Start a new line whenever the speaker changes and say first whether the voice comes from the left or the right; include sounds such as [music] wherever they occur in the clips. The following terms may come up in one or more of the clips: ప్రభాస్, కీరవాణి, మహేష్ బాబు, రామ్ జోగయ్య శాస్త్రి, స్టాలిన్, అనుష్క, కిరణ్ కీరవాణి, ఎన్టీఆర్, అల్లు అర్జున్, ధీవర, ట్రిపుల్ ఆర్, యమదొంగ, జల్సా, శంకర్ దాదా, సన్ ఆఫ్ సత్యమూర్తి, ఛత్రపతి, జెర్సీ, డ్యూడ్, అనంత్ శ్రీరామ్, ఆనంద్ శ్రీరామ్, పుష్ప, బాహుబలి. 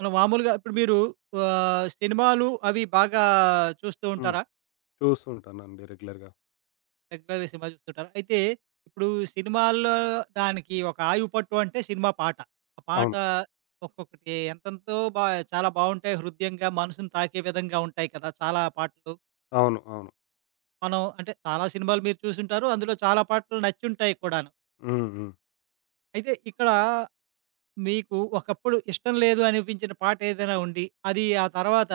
right: అలా మామూలుగా ఇప్పుడు మీరు సినిమాలు అవి బాగా చూస్తూ
left: హ్మ్.
right: ఉంటారా?
left: చూస్తుంటానండి రెగ్యులర్‌గా.
right: రెగ్యులర్‌గా సినిమా చూస్తుంటారా? అయితే ఇప్పుడు సినిమాల్లో దానికి ఒక ఆయువు పట్టు అంటే సినిమా పాట. ఆ పాట
left: అవును.
right: ఒక్కొక్కటి ఎంతెంతో బా చాలా బావుంటాయి. హృద్యంగా మనసుని తాకే విధంగా ఉంటాయి కదా! చాలా పాటలు.
left: అవును. అవును.
right: మనం అంటే చాలా సినిమాలు మీరు చూసుంటారు. అందులో చాలా పాటలు నచ్చుంటాయి కూడాను.
left: హ్మ్. హ్మ్.
right: అయితే ఇక్కడ మీకు ఒకప్పుడు ఇష్టం లేదు అనిపించిన పాట ఏదైనా ఉండి, అది ఆ తర్వాత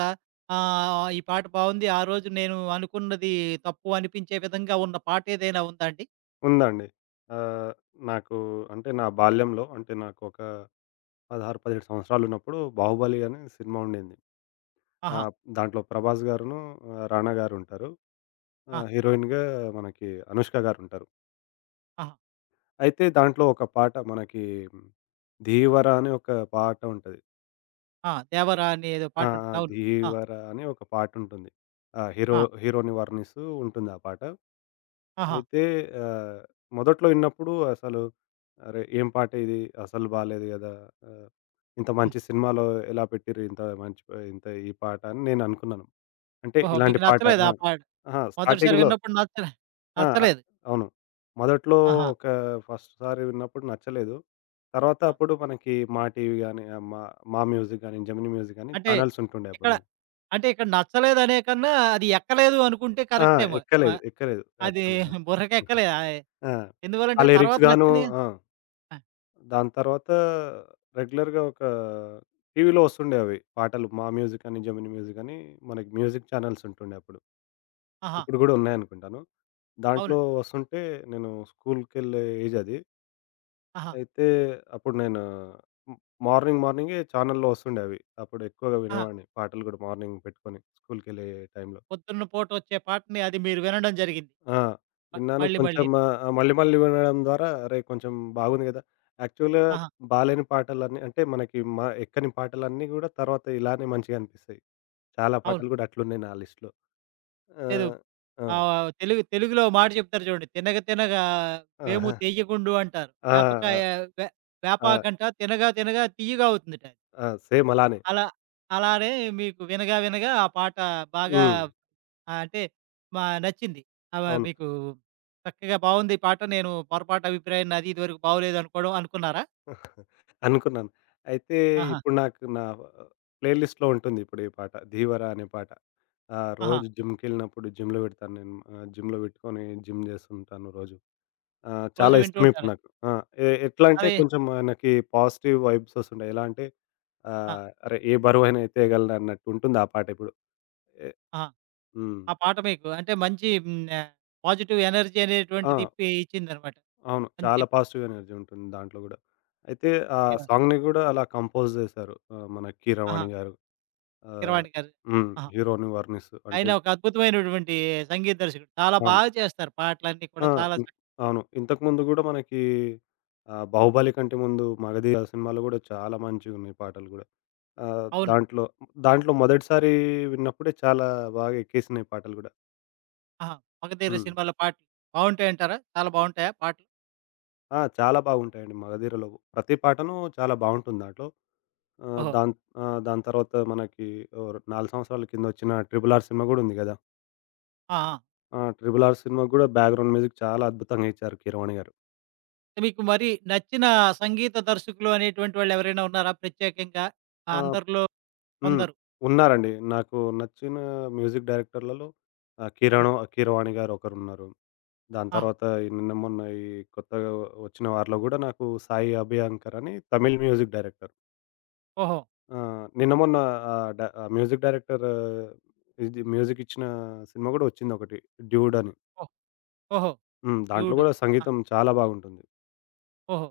right: ఈ పాట బావుంది. ఆ రోజు నేను అనుకున్నది తప్పు అనిపించే విధంగా ఉన్న పాట ఏదైనా ఉందా అండి?
left: ఉందండి. ఆహ్, నాకు అంటే నా బాల్యంలో అంటే నాకు ఒక 16, 17 సంవత్సరాలున్నప్పుడు 'బాహుబలి' అనే సినిమా ఉండింది.
right: ఆహా!
left: ఆహ్, దాంట్లో 'ప్రభాస్' గారును, 'రానా' గారుంటారు.
right: ఆ!
left: హీరోయిన్‌గా మనకి 'అనుష్క' గారుంటారు.
right: ఆహా!
left: అయితే దాంట్లో ఒక పాట మనకి 'ధీవర' అనే ఒక పాట ఉంటది.
right: ఆ! 'దేవరా' అని ఏదో
left: ఆ!
right: పాట ఉంటుంది.
left: ఆ!
right: అవును. ఆ!
left: 'ధీవర' అని ఒక పాటుంటుంది. ఆ! హీరో
right: ఆ!
left: హీరోని వర్ణిస్తూ ఉంటుంది ఆ పాట.
right: ఆహా!
left: అయితే ఆహ్, మొదట్లో ఇన్నప్పుడు అసలు అరే! ఏం పాట ఇది? అసలు బాలేదు గదా! ఆహ్, ఇంత
right: హ్మ్.
left: మంచి సినిమాలో ఎలా పెట్టిర్రు? ఇంత మంచి ప ఇంత ఈ పాట అని నేననుకున్నాను. అంటే
right: ఓహో!
left: ఇలాంటి
right: మీకు
left: పాట
right: నచ్చలేదు
left: ఆ!
right: ఆ పాట.
left: అహా!
right: మొదటిసారి
left: స్టార్టింగ్‌లో
right: విన్నప్పుడు
left: ఆ!
right: నచ్చలేదు.
left: అవును. మొదట్లో
right: ఆహా!
left: ఒక ఫస్ట్ సారి విన్నప్పుడు నచ్చలేదు. తర్వాత
right: ఆ!
left: అప్పుడు మనకి మా టీవీ గాని, మా మా మ్యూజిక్ గాని, జెమినీ మ్యూజిక్ గాని
right: అంటే
left: ఛానెల్స్ ఉంటుండే అప్పుడు
right: ఇక్కడ
left: మనకి.
right: నచ్చలేదనే కన్నా అది ఎక్కలేదు అనుకుంటే
left: ఆ!
right: కరెక్ట్ ఏమో.
left: ఎక్కలేదు.
right: ఆహ్,
left: ఎక్కలేదు
right: అది
left: యాక్చువల్‌గా.
right: బుర్రకెక్కలేదు.
left: ఆ! ఆ
right: ఎందువల్లంటే తర్వాత
left: లిరిక్స్ గాను.
right: నచ్చింది.
left: ఆ!
right: ఆ!
left: దాని తర్వాత రెగ్యులర్‌గా ఒక టీవీలో వస్తుండే అవి పాటలు. 'మా మ్యూజిక్' అని, 'జెమినీ మ్యూజిక్' అని మనకి మ్యూజిక్ ఛానెల్స్ ఉంటుండే అప్పుడు.
right: ఆహా!
left: ఇప్పుడు గూడా ఉన్నాయనుకుంటాను. దాంట్లో
right: అవునండి.
left: వస్తుంటే నేను స్కూల్‌కెళ్ళే ఏజ్ అది.
right: ఆహా!
left: అయితే అప్పుడు నేను మ్ మార్నింగే ఛానెల్‌లో వస్తుండే అవి. అప్పుడు ఎక్కువగా
right: ఆహా!
left: వినేవాడిని పాటలు గూడా మార్నింగ్ పెట్టుకొని స్కూల్‌కెళ్ళే టైంలో.
right: పొద్దున్న పూటొచ్చే పాటని అది మీరు వినడం జరిగింది.
left: ఆ! విన్నాను.
right: మళ్ళీ
left: కొంచెం
right: మళ్ళీను.
left: మళ్ళీ మళ్ళీ వినడం ద్వారా అరే! కొంచెం బాగుంది గదా! యాక్చువల్‌గా
right: ఆహా!
left: బాలేని పాటలన్నీ అంటే మనకి ఎక్కని పాటలన్నీ గూడా తర్వాత ఇలానే మంచిగా అనిపిస్తాయి. చాలా
right: అవును.
left: పాటలు గూడా అట్లున్నాయి నా లిస్ట్‌లో.
right: లేదు
left: ఆహ్, ఆ!
right: తెలుగులో మాట చెప్తారు చూడండి. 'తినగ తినగ వేము
left: ఆహా!
right: తియ్యగుండు' అంటారు.
left: ఆ!
right: వేపకాయ
left: ఆ!
right: వే
left: ఆ!
right: వేపాకంట తినగా తినగా తియ్యగా అవుతుందట.
left: ఆ! సేమ్ అలానే.
right: అలా అలానే మీకు వినగా వినగా ఆ పాట బాగా
left: హ్మ్.
right: అంటే నచ్చింది.
left: అవును.
right: మీకు చక్కగా బావుంది ఈ పాట. నేను పొరపాటు అభిప్రాయాన్ని అది ఇది వరకు బాగోలేదు అనుకోవడం అనుకున్నారా?
left: [laughs] అనుకున్నాను. అయితే
right: ఆహా!
left: ఇప్పుడు నాకు నా ప్లే లిస్ట్‌లో ఉంటుంది ఇప్పుడు ఈ పాట 'ధీవరా' అనే పాట. ఆ!
right: ఆహా!
left: రోజు జిమ్‌కెళ్ళినప్పుడు జిమ్‌లో పెడతాను నేను. జిమ్‌లో పెట్టుకొని జిమ్ జేస్తుంటాను రోజు. ఆ! చాలా
right: రోజు వింటూ
left: ఇష్టం ఇప్పుడు
right: ఉంటారు.
left: నాకు. ఆ! ఎట్లా అంటే
right: అదే
left: కొంచెం మనకి పాజిటివ్ వైబ్స్ వస్తుంటాయి. ఎలా అంటే
right: ఆ!
left: అరే! ఏ బరువైనా ఎత్తేయగలను అన్నట్టు ఉంటుంది ఆ పాట ఇప్పుడు. ఎ
right: ఆ!
left: హ్మ్.
right: ఆ పాట మీకు అంటే మంచి హ్మ్. పాజిటివ్ ఎనర్జీ
left: ఆ!
right: అనేటువంటిది ఇచ్చిందనమాట.
left: అవును.
right: మంచి
left: చాలా పాజిటివ్ ఎనర్జీ ఉంటుంది దాంట్లో గూడా. అయితే ఆ
right: ఆహ్,
left: సాంగ్‌ని గూడా అలా కంపోజ్ జేశారు. మన
right: ఆహా!
left: 'కీరవాణి' గారు. ఆహ్,
right: 'కీరవాణి' గారు.
left: హ్మ్.
right: ఆహా!
left: హీరోని వర్ణిస్తూ అంటే
right: ఆయన ఒక అద్భుతమైనటువంటి సంగీత దర్శకుడు. చాలా
left: అవును.
right: బాగా చేస్తారు పాటలన్నీ
left: ఆ!
right: కూడా చాలా
left: ఇన్
right: చ
left: అవును. ఇంతకుముందు గూడా మనకి 'బాహుబలి' కంటే ముందు 'మగధీర' సినిమాలో గూడా చాలా మంచిగున్నాయి పాటలు గూడా.
right: అవును.
left: దాంట్లో దాంట్లో మొదటిసారి విన్నప్పుడే చాలా బాగా ఎక్కేసినాయి పాటలు గూడా.
right: ఆహా! 'మగధీర'
left: హ్మ్.
right: సినిమాలో పాటలు బావుంటాయంటారా? చాలా బావుంటాయా పాటలు?
left: ఆ! చాలా బాగుంటాయండి 'మగధీర'లో. ప్రతి పాటను చాలా బావుంటుంది దాంట్లో. ఆహ్,
right: ఓహో!
left: దాన్ దాని తర్వాత మనకి ఓ 4 సంవత్సరాల కింద వచ్చిన 'ట్రిపుల్ ఆర్' సినిమా గూడా ఉంది గదా!
right: ఆ! ఆ!
left: ఆ! 'ట్రిపుల్ ఆర్' సినిమాకి గూడా బ్యాక్‌గ్రౌండ్ మ్యూజిక్ చాలా అద్భుతంగా ఇచ్చారు కీరవాణి గారు.
right: మీకు మరి నచ్చిన సంగీత దర్శకులు అనేటువంటి వాళ్ళు ఎవరైనా ఉన్నారా ప్రత్యేకంగా? ఆ,
left: ఆ!
right: అందరిలో
left: హ్మ్.
right: కొందరు.
left: ఉన్నారండి. నాకు నచ్చిన మ్యూజిక్ డైరెక్టర్‌లలో 'కిరణ్
right: హ్మ్.
left: కీరవాణి' గారు ఒకరున్నారు. దాని
right: ఆహా!
left: తర్వాత ఈ నిన్న మొన్న ఈ కొత్తగా వచ్చిన వారిలో గూడా నాకు 'సాయి అభ్యంకర్' అని తమిళ్ మ్యూజిక్ డైరెక్టర్.
right: ఓహో!
left: ఆ! నిన్న మొన్న ఆ మ్యూజిక్ డైరెక్టర్ ఇది మ్యూజిక్ ఇచ్చిన సినిమా గూడా వచ్చిందొకటి 'డ్యూడ్' అని.
right: ఓహ్! ఓహో!
left: హ్మ్. దాంట్లో
right: శివుడు.
left: గూడా
right: ఆ!
left: సంగీతం చాలా బాగుంటుంది.
right: ఓహో!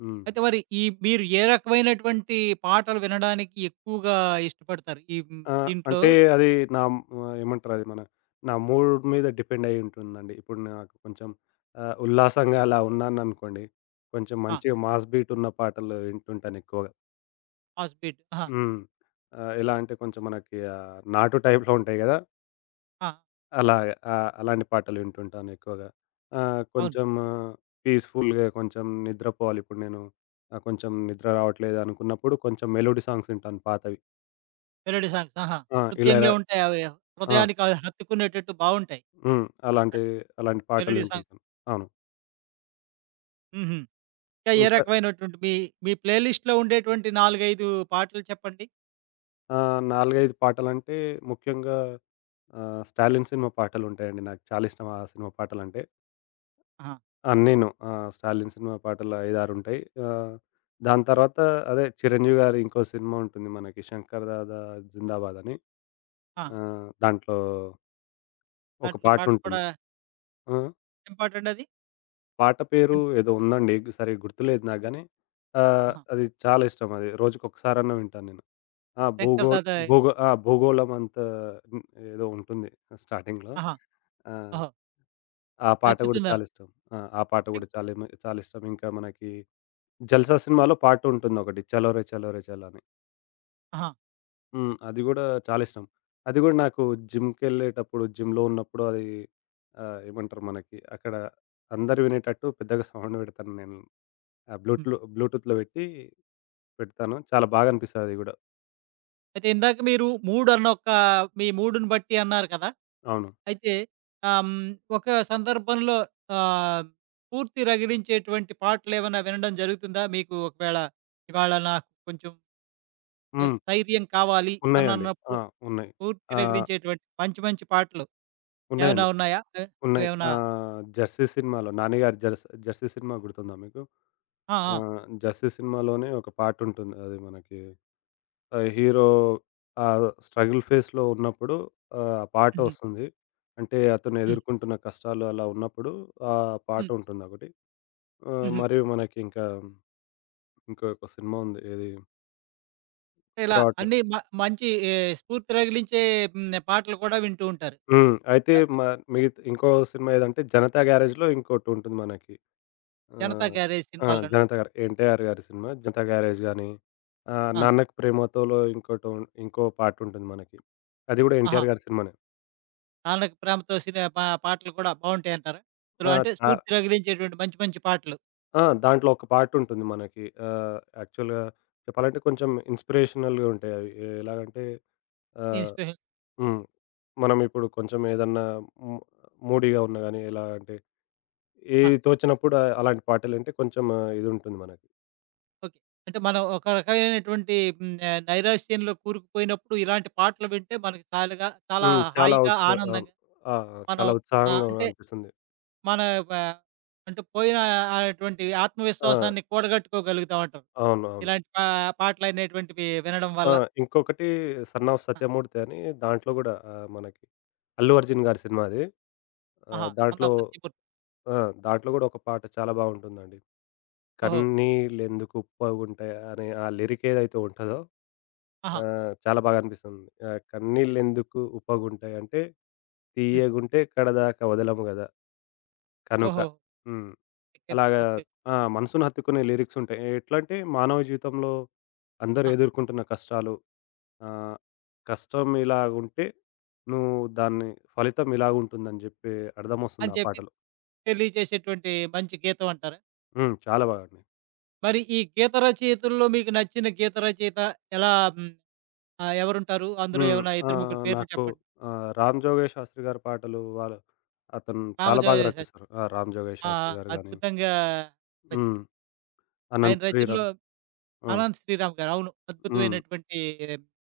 left: హ్మ్.
right: అయితే మరి ఈ మీరు ఏ రకమైనటువంటి పాటలు వినడానికి ఎక్కువగా ఇష్టపడతారు? ఈ హ్మ్,
left: ఆ!
right: దీంట్లో
left: అంటే అది నా ఆహ్, ఏమంటారది మన నా మూడ్ మీద డిపెండ్ అయ్యి ఉంటుందండి. ఇప్పుడు నాకు కొంచెం ఉల్లాసంగా అలా ఉన్నాననుకోండి, కొంచెం
right: ఆ!
left: మంచిగా మాస్ బీట్ ఉన్న పాటలు వింటుంటాను ఎక్కువగా.
right: Fast beat. ఆహా!
left: హ్మ్. ఎలా అంటే కొంచెం మనకి నాటు టైప్‌లో ఉంటాయి గదా!
right: ఆ!
left: అలాగ అలాంటి పాటలు వింటుంటాను ఎక్కువగా.
right: అవును.
left: కొంచెం పీస్‌ఫుల్‌గా కొంచెం నిద్రపోవాలి ఇప్పుడు నేను కొంచెం నిద్ర రావట్లేదు అనుకున్నప్పుడు కొంచెం మెలోడీ సాంగ్స్ వింటాను పాతవి.
right: Melody songs. ఆహా!
left: ఆ!
right: హృద్యంగా ఉంటాయి అవి.
left: ఆ!
right: హృదయానికి అవి హత్తుకునేటట్టు బావుంటాయి.
left: హ్మ్. అలాంటి పాటలు
right: మెలోడీ సాంగ్
left: వింటుంటాను. అవును.
right: హుహు. ఇంకా ఏ
left: ఇంకా
right: రకమైనటువంటి మీ, మీ ప్లే లిస్ట్‌లో ఉండేటువంటి 4, 5 పాటలు చెప్పండి?
left: 4, 5 పాటలంటే ముఖ్యంగా 'స్టాలిన్' సినిమా పాటలుంటాయండి. నాకు చాలా ఇష్టం ఆ సినిమా పాటలంటే.
right: ఆహా!
left: అన్నీను. 'స్టాలిన్' సినిమా పాటలు 5, 6 ఉంటాయి. ఆహ్, దాని తర్వాత అదే 'చిరంజీవి' గారి ఇంకో సినిమా ఉంటుంది మనకి 'శంకర్ దాదా జిందాబాద్' అని.
right: ఆ!
left: దాంట్లో ఒక
right: దాంట్లో పాటలు
left: పాటుంటుంది.
right: కూడా
left: ఆ!
right: ఏం పాటండది?
left: పాట పేరు ఏదో ఉందండి. సరిగ్గా గుర్తులేదు నాకు గానీ
right: ఆహా!
left: అది చాలా ఇష్టం అది. రోజుకొకసారన్నా వింటాను నేను. ఆ!
right: శంకర్
left: భూగోళ్
right: దాదా
left: భూగో ఆ! భూగోళం అంత హ్మ్, ఏదో ఉంటుంది స్టార్టింగ్‌లో.
right: ఆహా!
left: ఆ!
right: ఓహో!
left: ఆ పాట గూడా చాలా
right: నచ్చుతుందను.
left: ఇష్టం. ఆ! ఆ పాట
right: శం
left: గూడా చాలా ఇష్టం. ఇంకా మనకి 'జల్సా' సినిమాలో పాటుంటుందొకటి 'చలో రే చలో రే చలో' అని.
right: ఆహా!
left: హ్మ్. అది గూడా చాలా ఇష్టం. అది గూడా నాకు జిమ్‌కెళ్ళేటప్పుడు, జిమ్‌లో ఉన్నప్పుడు అది ఏమంటారు మనకి అక్కడ అందరూ వినేటట్టు పెద్దగా సౌండ్ పెడతాను నేను. ఆ బ్లూటూత్‌లో పెట్టి పెడతాను. చాలా బాగా అనిపిస్తది అది గూడా.
right: అయితే ఇందాక మీరు మూడ్ అన్న ఒక మీ మూడ్‌ని బట్టి అన్నారు కదా!
left: అవును.
right: అయితే ఆహ్, హ్మ్, ఒక సందర్భంలో ఆహ్, పూర్తి రగిలించేటువంటి పాటలేమన్నా వినడం జరుగుతుందా? మీకు ఒకవేళ ఇవాళ నాకు కొంచెం
left: హ్మ్.
right: స్థైర్యం కావాలి అని
left: ఉన్నాయండి. ఆ!
right: అన్నప్పుడు
left: ఉన్నాయి.
right: పూర్తి
left: ఆ!
right: రగిలించేటువంటి మంచి మంచి పాటలు ఏమైనా
left: ఉన్నాయండి.
right: ఉన్నాయా?
left: ఉన్నాయి.
right: అవేమన్నా
left: 'జెర్సీ' సినిమాలో 'నాని గారి జెర్స్ 'జెర్సీ' సినిమా గుర్తుందా మీకు?
right: ఆ! ఆ!
left: 'జెర్సీ' సినిమాలోనే ఒక పాటుంటుంది. అది మనకి హీరో ఆ స్ట్రగుల్ ఫేస్‌లో ఉన్నప్పుడు ఆ పాట
right: హుహు.
left: వస్తుంది. అంటే అతను
right: హ్మ్.
left: ఎదుర్కొంటున్న కష్టాలు అలా ఉన్నప్పుడు ఆ పాట
right: హ్మ్.
left: ఉంటుందొకటి.
right: హుహు.
left: మరియు మనకి ఇంకా ఇంకొక సినిమా ఉంది. ఏది గుర్తు
right: ఇలా
left: రావట్లేదు.
right: అన్నీ మ మంచి ఏ స్ఫూర్తి రగిలించే హ్మ్. పాటలు కూడా వింటూ ఉంటారు.
left: హ్మ్. అయితే
right: ఆహ్,
left: మిగతా ఇంకో సినిమా ఏదంటే 'జనతా గ్యారేజ్'లో ఇంకోటుంటుంది మనకి. ఆ!
right: 'జనతా గ్యారేజ్'
left: ఆ!
right: సినిమాలోనా?
left: 'జనతా గారు' ఎన్టీఆర్ గారి సినిమా 'జనతా గ్యారేజ్' గాని,
right: ఆ!
left: 'నాన్నకు ప్రేమతో'లో ఇంకోటో ఇంకో పాటుంటుంది మనకి. అది గూడా
right: ఆహా!
left: ఎన్టీఆర్ గారి సినిమానే.
right: వాళ్ళకి ప్రేమతో సిని పా పాటలు కూడా బావుంటాయంటారా? ఇందులో
left: ఆ!
right: అంటే
left: చా
right: స్ఫూర్తి రగిలించేటువంటి మంచి మంచి పాటలు.
left: ఆ! దాంట్లో ఒక పాటుంటుంది మనకి. యాక్చువల్‌గా చెప్పాలంటే కొంచెం ఇన్‌స్పిరేషనల్‌గా ఉంటాయి అవి. ఎలాగంటే ఆహ్,
right: ఇన్‌స్పిరేషన్
left: హ్మ్. మనం ఇప్పుడు కొంచెం ఏదన్నా ము మూడీగా ఉన్నా గాని ఎలా అంటే
right: ఆ!
left: ఏది తోచనప్పుడు అలాంటి పాటలింటే కొంచెం ఇది ఉంటుంది మనకి.
right: ఓకే. అంటే మనం ఒక రకమైనటువంటి నైరాశ్యంలో కూరుకుపోయినప్పుడు ఇలాంటి పాటలు వింటే మనకి చాలుగా చాలా
left: హ్మ్. చాలా
right: హాయిగా,
left: ఉత్సా ఆ!
right: ఆనందంగా
left: ఆ!
right: మనం
left: చాలా
right: ఆ!
left: ఉత్సాహంగా
right: అంటే
left: అనిపిస్తుంది.
right: మన వ అంటే పోయిన అటువంటి
left: ఆ!
right: ఆత్మవిశ్వాసాన్ని కూడగట్టుకోగలుగుతాం అంటారు.
left: అవును. అవును.
right: ఇలాంటి పాటలనేటువంటివి వినడం
left: ఆ!
right: వల్ల.
left: ఇంకొకటి 'సన్ ఆఫ్
right: ఆ!
left: సత్యమూర్తి' అని దాంట్లో గూడా మనకి అల్లు అర్జున్ గారి సినిమా అది.
right: ఆహా! 'సన్
left: దాంట్లో
right: ఆఫ్ సత్యమూర్తి.'
left: ఆ! దాంట్లో గూడా ఒక పాట చాలా బావుంటుందండి.
right: ఓహో!
left: 'కన్నీళ్ళెందుకు ఉప్పగుంటాయి' అనే ఆ లిరిక్ ఏదైతే ఉంటదో
right: ఆహా!
left: చాలా బాగా అనిపిస్తుంది. కన్నీళ్ళెందుకు ఉప్పగుంటాయి అంటే
right: హ్మ్.
left: తీయగుంటే కడదాకా వదలము గదా! కనుక.
right: ఓహో!
left: హ్మ్.
right: ఓకే.
left: అలాగా
right: ఓకే.
left: ఆ! మనసును హత్తుకునే లిరిక్స్ ఉంటాయి. ఎట్లంటే మానవ జీవితంలో అందరూ
right: ఆ!
left: ఎదుర్కొంటున్న కష్టాలు ఆహ్, కష్టం ఇలాగుంటే నువ్వు దాన్ని ఫలితం ఇలాగుంటుందని జెప్పి అర్థమొస్తుంది
right: అని
left: ఆ
right: చెప్పి
left: పాటలో.
right: తెలియజేసేటువంటి మంచి గీతం అంటారా?
left: హ్మ్. చాలా బాగండి.
right: మరి ఈ గీత రచయితల్లో మీకు నచ్చిన గీత రచయిత ఎలా హ్మ్, ఎవరుంటారు? అందులో
left: హ్మ్.
right: ఏమైనా ఇద్దరు, ముగ్గురు పేర్లు
left: నాకు
right: చెప్పండి.
left: 'రామ్ జోగయ్య శాస్త్రి' గారి పాటలు వాళ్ళ అతను చాలా బాగా
right: రామజోయ శాస్త్రి
left: రచిస్తారు. ఆ! 'రామ్ జోగయ్య
right: ఆ! ఆ!
left: శాస్త్రి' గారు గాని,
right: అద్భుతంగా రచి
left: హ్మ్.
right: ఆయన
left: 'అనంత్
right: రచనలో
left: శ్రీరామ్' ఆ!
right: ఆనంద్ శ్రీరామ్ గారు అవును.
left: హ్మ్.
right: అద్భుతమైనటువంటి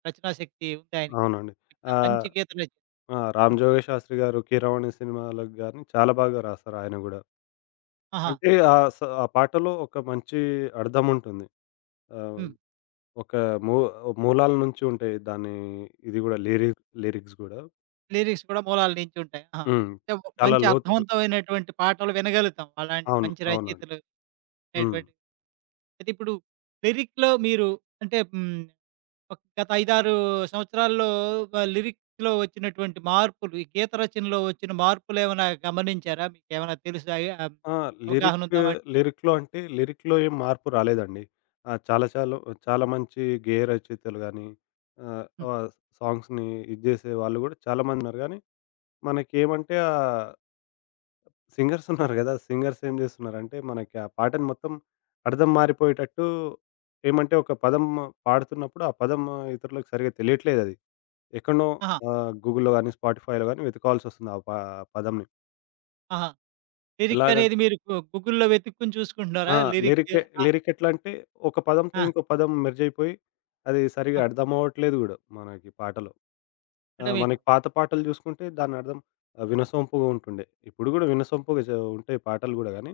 right: రచనా శక్తి ఉంది ఆయనకి.
left: అవునండి. ఆహ్,
right: మంచి గీత రచన.
left: ఆ! 'రామ్ జోగయ్య శాస్త్రి' గారు 'కీరవాణి' సినిమాలకు గాని చాలా బాగా రాస్తారు ఆయన గూడా.
right: ఆహా!
left: అంటే ఆ పాటలో ఒక మంచి అర్థముంటుంది. ఆహ్
right: హ్మ్.
left: ఒక మూ మూలాల నుంచి ఉంటాయి. దాని ఇది గూడా లిరిక్స్ గూడా.
right: లిరిక్స్ కూడా మూలాల నుంచి ఉంటాయి. ఆహా!
left: హ్మ్.
right: అంటే
left: చాలా
right: మంచి
left: లోతుకు
right: అర్థవంతమైనటువంటి పాటలు వినగలుగుతాం. అలాంటి
left: అవును.
right: మంచి
left: అవునండి.
right: రచయితలు
left: హ్మ్.
right: అనేటువంటి అయితే ఇప్పుడు లిరిక్‌లో మీరు అంటే హ్మ్, ఒక గత 5, 6 సంవత్సరాల్లో లిరిక్స్‌లో వచ్చినటువంటి మార్పులు, ఈ గీత రచనలో వచ్చిన మార్పులేమైనా గమనించారా? మీకేమైనా తెలుసా?
left: ఆ!
right: అవగాహన
left: లిరిక్
right: ఉందా వాటి
left: లిరిక్‌లో అంటే లిరిక్‌లో ఏం మార్పు రాలేదండి. చాలా చాలా చాలా మంచి గేయ రచయితలు గానీ, ఆహ్,
right: హ్మ్.
left: ఆహ్, సాంగ్స్‌ని ఇది జేసే వాళ్ళు గూడా చాలా మందున్నారు గానీ, మనకేమంటే ఆ సింగర్స్ ఉన్నారు గదా! సింగర్స్ ఏం జేస్తున్నారంటే, మనకి ఆ పాటను మొత్తం అర్థం మారిపోయేటట్టు ఏమంటే, ఒక పదం పాడుతున్నప్పుడు, ఆ పదం ఇతరులకు సరిగ్గా తెలియట్లేదది. ఎక్కడనో
right: ఆహా!
left: గూగుల్‌లో గానీ, స్పాటిఫైలో గానీ వెతుక్కోవాల్సొస్తుంది ఆ ప పదంని.
right: ఆహా! లిరిక్
left: ఎలాగం
right: అనేది మీరు గూగుల్‌లో వెతుక్కొని
left: ఆ!
right: చూసుకుంటున్నారా?
left: లిరిక్
right: లిరిక్ ఆ!
left: లిరిక్ ఎట్లా అంటే, ఒక పదంతో
right: ఆ!
left: ఇంకో పదం మెర్జయిపోయి, అది సరిగ్గా
right: హ్మ్.
left: అర్థమవ్వట్లేదు గూడా మనకి పాటలో. ఆ!
right: అంటే మీకు
left: మనకి పాత పాటలు జూసుకుంటే దాని అర్థం వినసొంపుగా ఉంటుండే. ఇప్పుడు గూడా వినసొంపుగా జ ఉంటాయి పాటలు గూడా గానీ,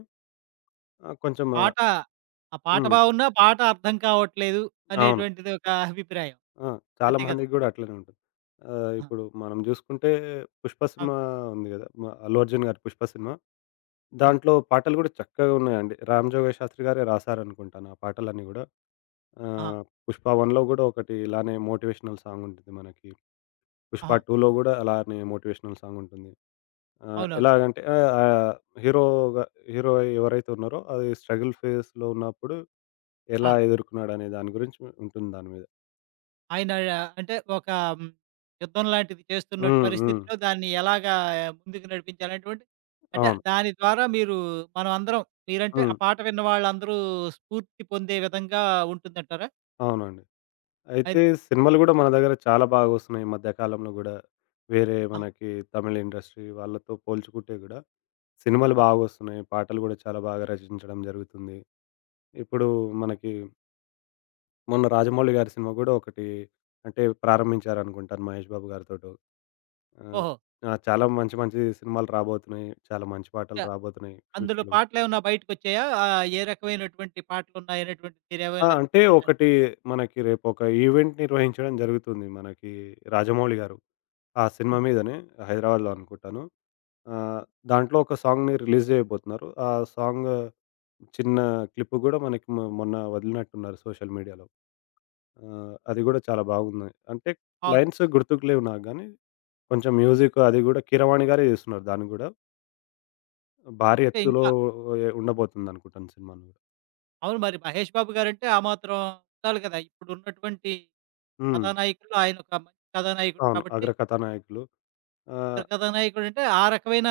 left: కొంచెం
right: పాట ఆ పాట
left: హ్మ్.
right: బాగున్నా, పాట అర్థం కావట్లేదు
left: అవును.
right: అనేటువంటిది ఒక అభిప్రాయం.
left: ఆ! చాలా
right: అంతే కదండీ!
left: మందికి గూడా అట్లనే ఉంటుంది.
right: ఆ!
left: ఇప్పుడు మనం జూసుకుంటే 'పుష్ప' సినిమా
right: అవును.
left: ఉంది గదా! అల్లు అర్జున్ గారి 'పుష్ప' సినిమా.
right: ఆ!
left: దాంట్లో పాటలు గూడా చక్కగా ఉన్నాయండి. 'రామ్ జోగయ్య శాస్త్రి' గారే రాశారనుకుంటాను ఆ పాటలన్నీ గూడా.
right: ఆహా!
left: ఆహ్, 'పుష్ప 1లో' గూడా ఒకటి ఇలానే మోటివేషనల్ సాంగ్ ఉంటుంది మనకి. 'పుష్ప
right: ఆహా!
left: 2లో' గూడా అలానే మోటివేషనల్ సాంగ్ ఉంటుంది.
right: అవునవును.
left: ఎలాగంటే హీరోగా హీరో ఎవరైతే ఉన్నారో అది స్ట్రగుల్ ఫేస్‌లో ఉన్నప్పుడు
right: ఆ!
left: ఎలా ఎదుర్కున్నాడనే దాని గురించి ఉంటుంది దాని మీద.
right: ఆయన అంటే ఒక హ్మ్, యుద్ధం లాంటిది చేస్తున్న
left: హ్మ్. హ్మ్.
right: పరిస్థితిలో దాన్ని ఎలాగా ముందుకు నడిపించాలనేటువంటి అంటే
left: అవును.
right: దాని ద్వారా మీరు మనం అందరం మీరంటే ఆ
left: హ్మ్.
right: పాట విన్న వాళ్ళందరూ స్ఫూర్తి పొందే విధంగా ఉంటుందంటారా?
left: అవునండి. అయితే
right: అది
left: సినిమాలు గూడా మన దగ్గర చాలా బాగొస్తున్నాయి ఈ మధ్య కాలంలో గూడా. వేరే
right: ఆహా!
left: మనకి తమిళ్ ఇండస్ట్రీ వాళ్ళతో పోల్చుకుంటే గూడా సినిమాలు
right: ఆ!
left: బాగొస్తున్నాయి. పాటలు గూడా చాలా బాగా రచించడం జరుగుతుంది. ఇప్పుడు మనకి మొన్న 'రాజమౌళి' గారి సినిమా గూడా ఒకటి అంటే ప్రారంభించారనుకుంటాను 'మహేష్ బాబు' గారితోటో. ఆహ్,
right: ఓహో!
left: ఆ! చాలా మంచి మంచి సినిమాలు రాబోతున్నాయి. చాలా మంచి పాటలు
right: య
left: రాబోతున్నాయి
right: అందులో
left: ఫ్యూచర్‌లో గూడా.
right: పాటలేమన్నా బయటకొచ్చాయా? ఏ రకమైనటువంటి పాటలున్నాయనేటువంటిది
left: ఆ!
right: మీరేమైనా
left: అంటే
right: తెలుసుకున్నారా?
left: ఒకటి మనకి రేపొక ఈవెంట్ నిర్వహించడం జరుగుతుంది మనకి 'రాజమౌళి' గారు. ఆ సినిమా
right: హుహు.
left: మీదనే 'హైదరాబాద్‌లో' అనుకుంటాను. ఆహ్, దాంట్లో ఒక సాంగ్‌ని రిలీజ్ చేయబోతున్నారు. ఆ సాంగ్ చిన్న క్లిప్ గూడా మనకి మొన్న వదిలినట్టున్నారు సోషల్ మీడియాలో. అది గూడా చాలా బాగుంది. అంటే
right: అవును.
left: లైన్స్ గుర్తుకు లేవు నాకు గానీ, కొంచెం మ్యూజిక్ అది గూడా కీరవాణి గారే చేస్తున్నారు దాన్ని గూడా. భారీ
right: అంటే
left: ఎత్తులో
right: ఇంకా
left: ఉండబోతుందనుకుంటాను సినిమాను.
right: అవును మరి మహేష్ బాబు గారంటే ఆ మాత్రం ఉండాలి కదా! ఇప్పుడున్నటువంటి
left: హ్మ్.
right: కథానాయకుల్లో ఆయనొక మంచి కథానాయకుడు
left: అవును.
right: కాబట్టి
left: అగ్ర కథానాయకులు. ఆహ్,
right: కథానాయకుడంటే ఆ రకమైన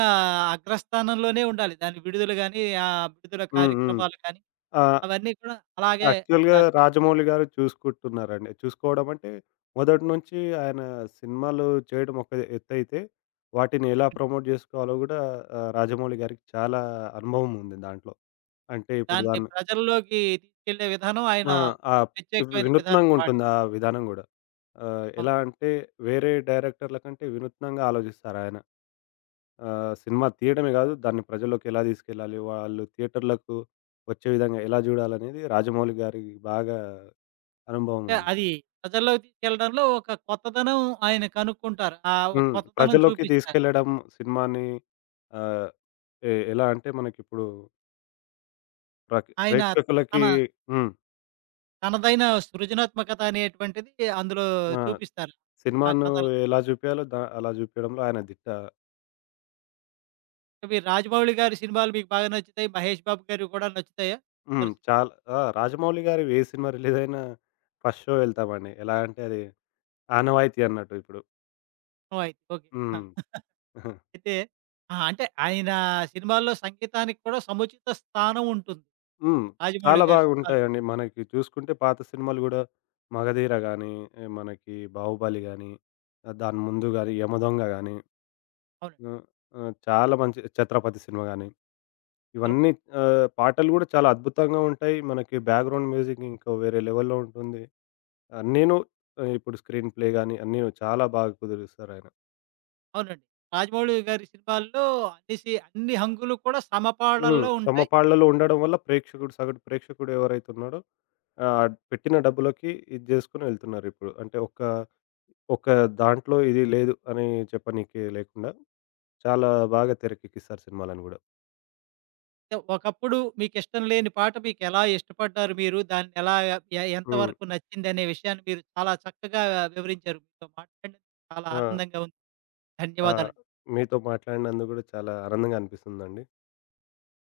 right: అగ్రస్థానంలోనే ఉండాలి. దాని విడుదల గాని, ఆ విడుదల
left: హ్మ్. హ్మ్.
right: కార్యక్రమాలు కానీ,
left: ఆ!
right: అవన్నీ కూడా అలాగే
left: యాక్చువల్‌గా
right: ఉండాలి.
left: 'రాజమౌళి' గారు చూసుకుంటున్నారండి. చూసుకోవడం అంటే మొదటి నుంచి ఆయన సినిమాలు చేయడం ఒక ఎత్తైతే, వాటిని ఎలా
right: హ్మ్.
left: ప్రమోట్ జేసుకోవాలో గూడా 'రాజమౌళి' గారికి చాలా అనుభవం ఉంది దాంట్లో. అంటే ఇప్పుడు
right: దాన్ని
left: దాన్ని
right: ప్రజల్లోకి తీసుకెళ్ళే విధానం ఆయన
left: ఆ! ఆహ్,
right: ప్రత్యేకమైన విధానం పాటి
left: వినూత్నంగుంటుంది ఆ విధానం గూడా. ఎలా
right: అవును.
left: అంటే వేరే డైరెక్టర్ల కంటే వినూత్నంగా ఆలోచిస్తారాయన. సినిమా తీయడమే గాదు, దాన్ని ప్రజల్లోకి ఎలా తీసుకెళ్ళాలి, వాళ్ళు థియేటర్‌లకు వచ్చే విధంగా ఎలా జూడాలనేది 'రాజమౌళి' గారికి బాగా అనుభవం
right: అంటే
left: ఉంది.
right: అది ప్రజల్లోకి తీసుకెళ్ళడంలో ఒక కొత్తదనం ఆయన కనుక్కుంటారు. ఆ ఒక
left: హ్మ్.
right: కొత్తదనం
left: ప్రజల్లోకి
right: చూపిస్తారు.
left: తీసుకెళ్ళడం సినిమాని ఆహ్, ఎలా అంటే మనకిప్పుడు
right: ఆయన
left: ప్రేక్షకులకి
right: తన
left: హ్మ్.
right: తనదైన సృజనాత్మకత అనేటువంటిది అందులో
left: ఆ!
right: చూపిస్తారు. ఆ
left: సినిమాను
right: కథలు.
left: ఎలా జూపియాలో దా అలా జూపియడంలో ఆయన దిట్ట.
right: ఇవి రాజమౌళి గారి సినిమాలు మీకు బాగా నచ్చుతాయి. మహేష్ బాబు గారివి కూడా నచ్చుతాయా?
left: హ్మ్. చాలా ఆ! రాజమౌళి గారివి ఏ సినిమా రిలీజయినా ఫస్ట్ షో వెళ్తామండి. ఎలా అంటే అది ఆనవాయితీ అన్నట్టు ఇప్పుడు.
right: ఓహ్! ఓకే.
left: హ్మ్.
right: [laughs]
left: [laughs]
right: అయితే ఆ! అంటే ఆయన సినిమాల్లో సంగీతానికి కూడా సముచిత స్థానం ఉంటుంది.
left: హ్మ్.
right: రాజమౌళి
left: చాలా
right: గారి సినిమాల్లో.
left: బాగుంటాయండి. మనకి చూసుకుంటే పాత సినిమాలు గూడా 'మగధీర' గానీ, మనకి 'బాహుబలి' గానీ, దాని ముందు గానీ 'యమదొంగ' గానీ
right: అవునండి.
left: ఆ! ఆ! చాలా మంచి 'ఛత్రపతి' సినిమా గాని, ఇవన్నీ
right: 'ఛత్రపతి'
left: పాటలు గూడా చాలా అద్భుతంగా ఉంటాయి. మనకి బ్యాక్‌గ్రౌండ్ మ్యూజిక్ ఇంకో వేరే లెవెల్‌లో ఉంటుంది. అన్నీను ఇప్పుడు స్క్రీన్ ప్లే గాని అన్నీను చాలా బాగా కుదిరిస్తారాయన.
right: అవునండి. రాజమౌళి గారి సినిమాల్లో అన్ని అన్ని హంగులు కూడా
left: హ్మ్.
right: సమపాళల్లో ఉంటాయి.
left: సమపాళ్లలో ఉండడం వల్ల ప్రేక్షకుడు సగటు ప్రేక్షకుడు ఎవరైతే ఉన్నాడో పెట్టిన డబ్బులకి ఇది జేసుకొని వెళ్తున్నారిప్పుడు. అంటే ఒక దాంట్లో ఇది లేదు అని చెప్పనీకి లేకుండా చాలా బాగా తెరకెక్కిస్తారు సినిమాలను గూడా.
right: ఏ, ఒకప్పుడు మీకిష్టం లేని పాట మీకెలా ఇష్టపడ్డారు మీరు? దాన్ని ఎలా
left: హ్మ్.
right: ఎంతవరకు నచ్చిందనే విషయాన్ని మీరు చాలా చక్కగా వివరించారు. మీతో మాట్లాడినందుకు చాలా
left: ఆ!
right: ఆనందంగా ఉంది.
left: ఆ!
right: ధన్యవాదాలండి.
left: మీతో మాట్లాడినందుకు గూడా చాలా ఆనందంగా అనిపిస్తుందండి.